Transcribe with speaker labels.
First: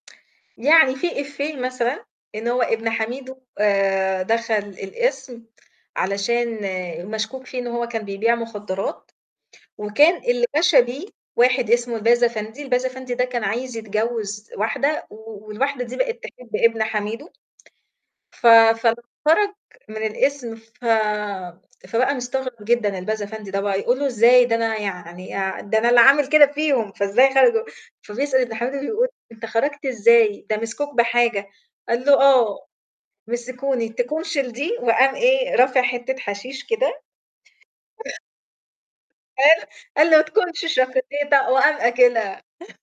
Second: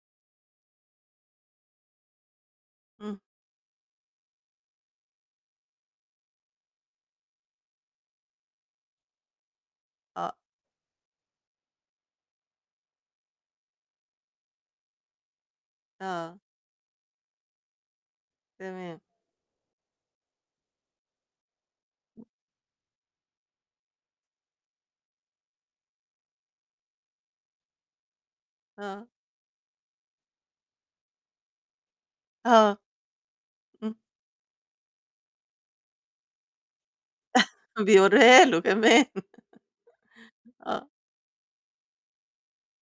Speaker 1: يعني في إيفيه مثلًا إن هو ابن
Speaker 2: امم.
Speaker 1: حميدو آآ دخل القِسم علشان مشكوك فيه إن هو كان بيبيع مخدرات، وكان
Speaker 2: آه.
Speaker 1: اللي وَشَى بيه واحد اسمه الباز أفندي، الباز أفندي ده كان عايز يتجوز واحدة و والواحدة دي بقت
Speaker 2: آه.
Speaker 1: تحب ابن حميدو. ف
Speaker 2: تمام.
Speaker 1: فخرج من القِسم ف فبقى
Speaker 2: [unintelligible]
Speaker 1: مستغرب جدًا الباز أفندي ده بقى يقول له: "إزاي؟ ده أنا يعني آع ده أنا اللي عامل كده فيهم، فإزاي خرجوا؟" فبيسأل ابن حميدو
Speaker 2: آه.
Speaker 1: بيقول: "أنت خرجت إزاي؟ ده مسكوك بحاجة!" قال له: "آه
Speaker 2: آه.
Speaker 1: مسكوني
Speaker 2: امم.
Speaker 1: تكونشِ لدي؟" وقام إيه، رافع حتة حشيش كده
Speaker 2: بيوريها له كمان
Speaker 1: قال قال له: "تكونشِ
Speaker 2: آه.
Speaker 1: شكوليته؟" وقام آكلها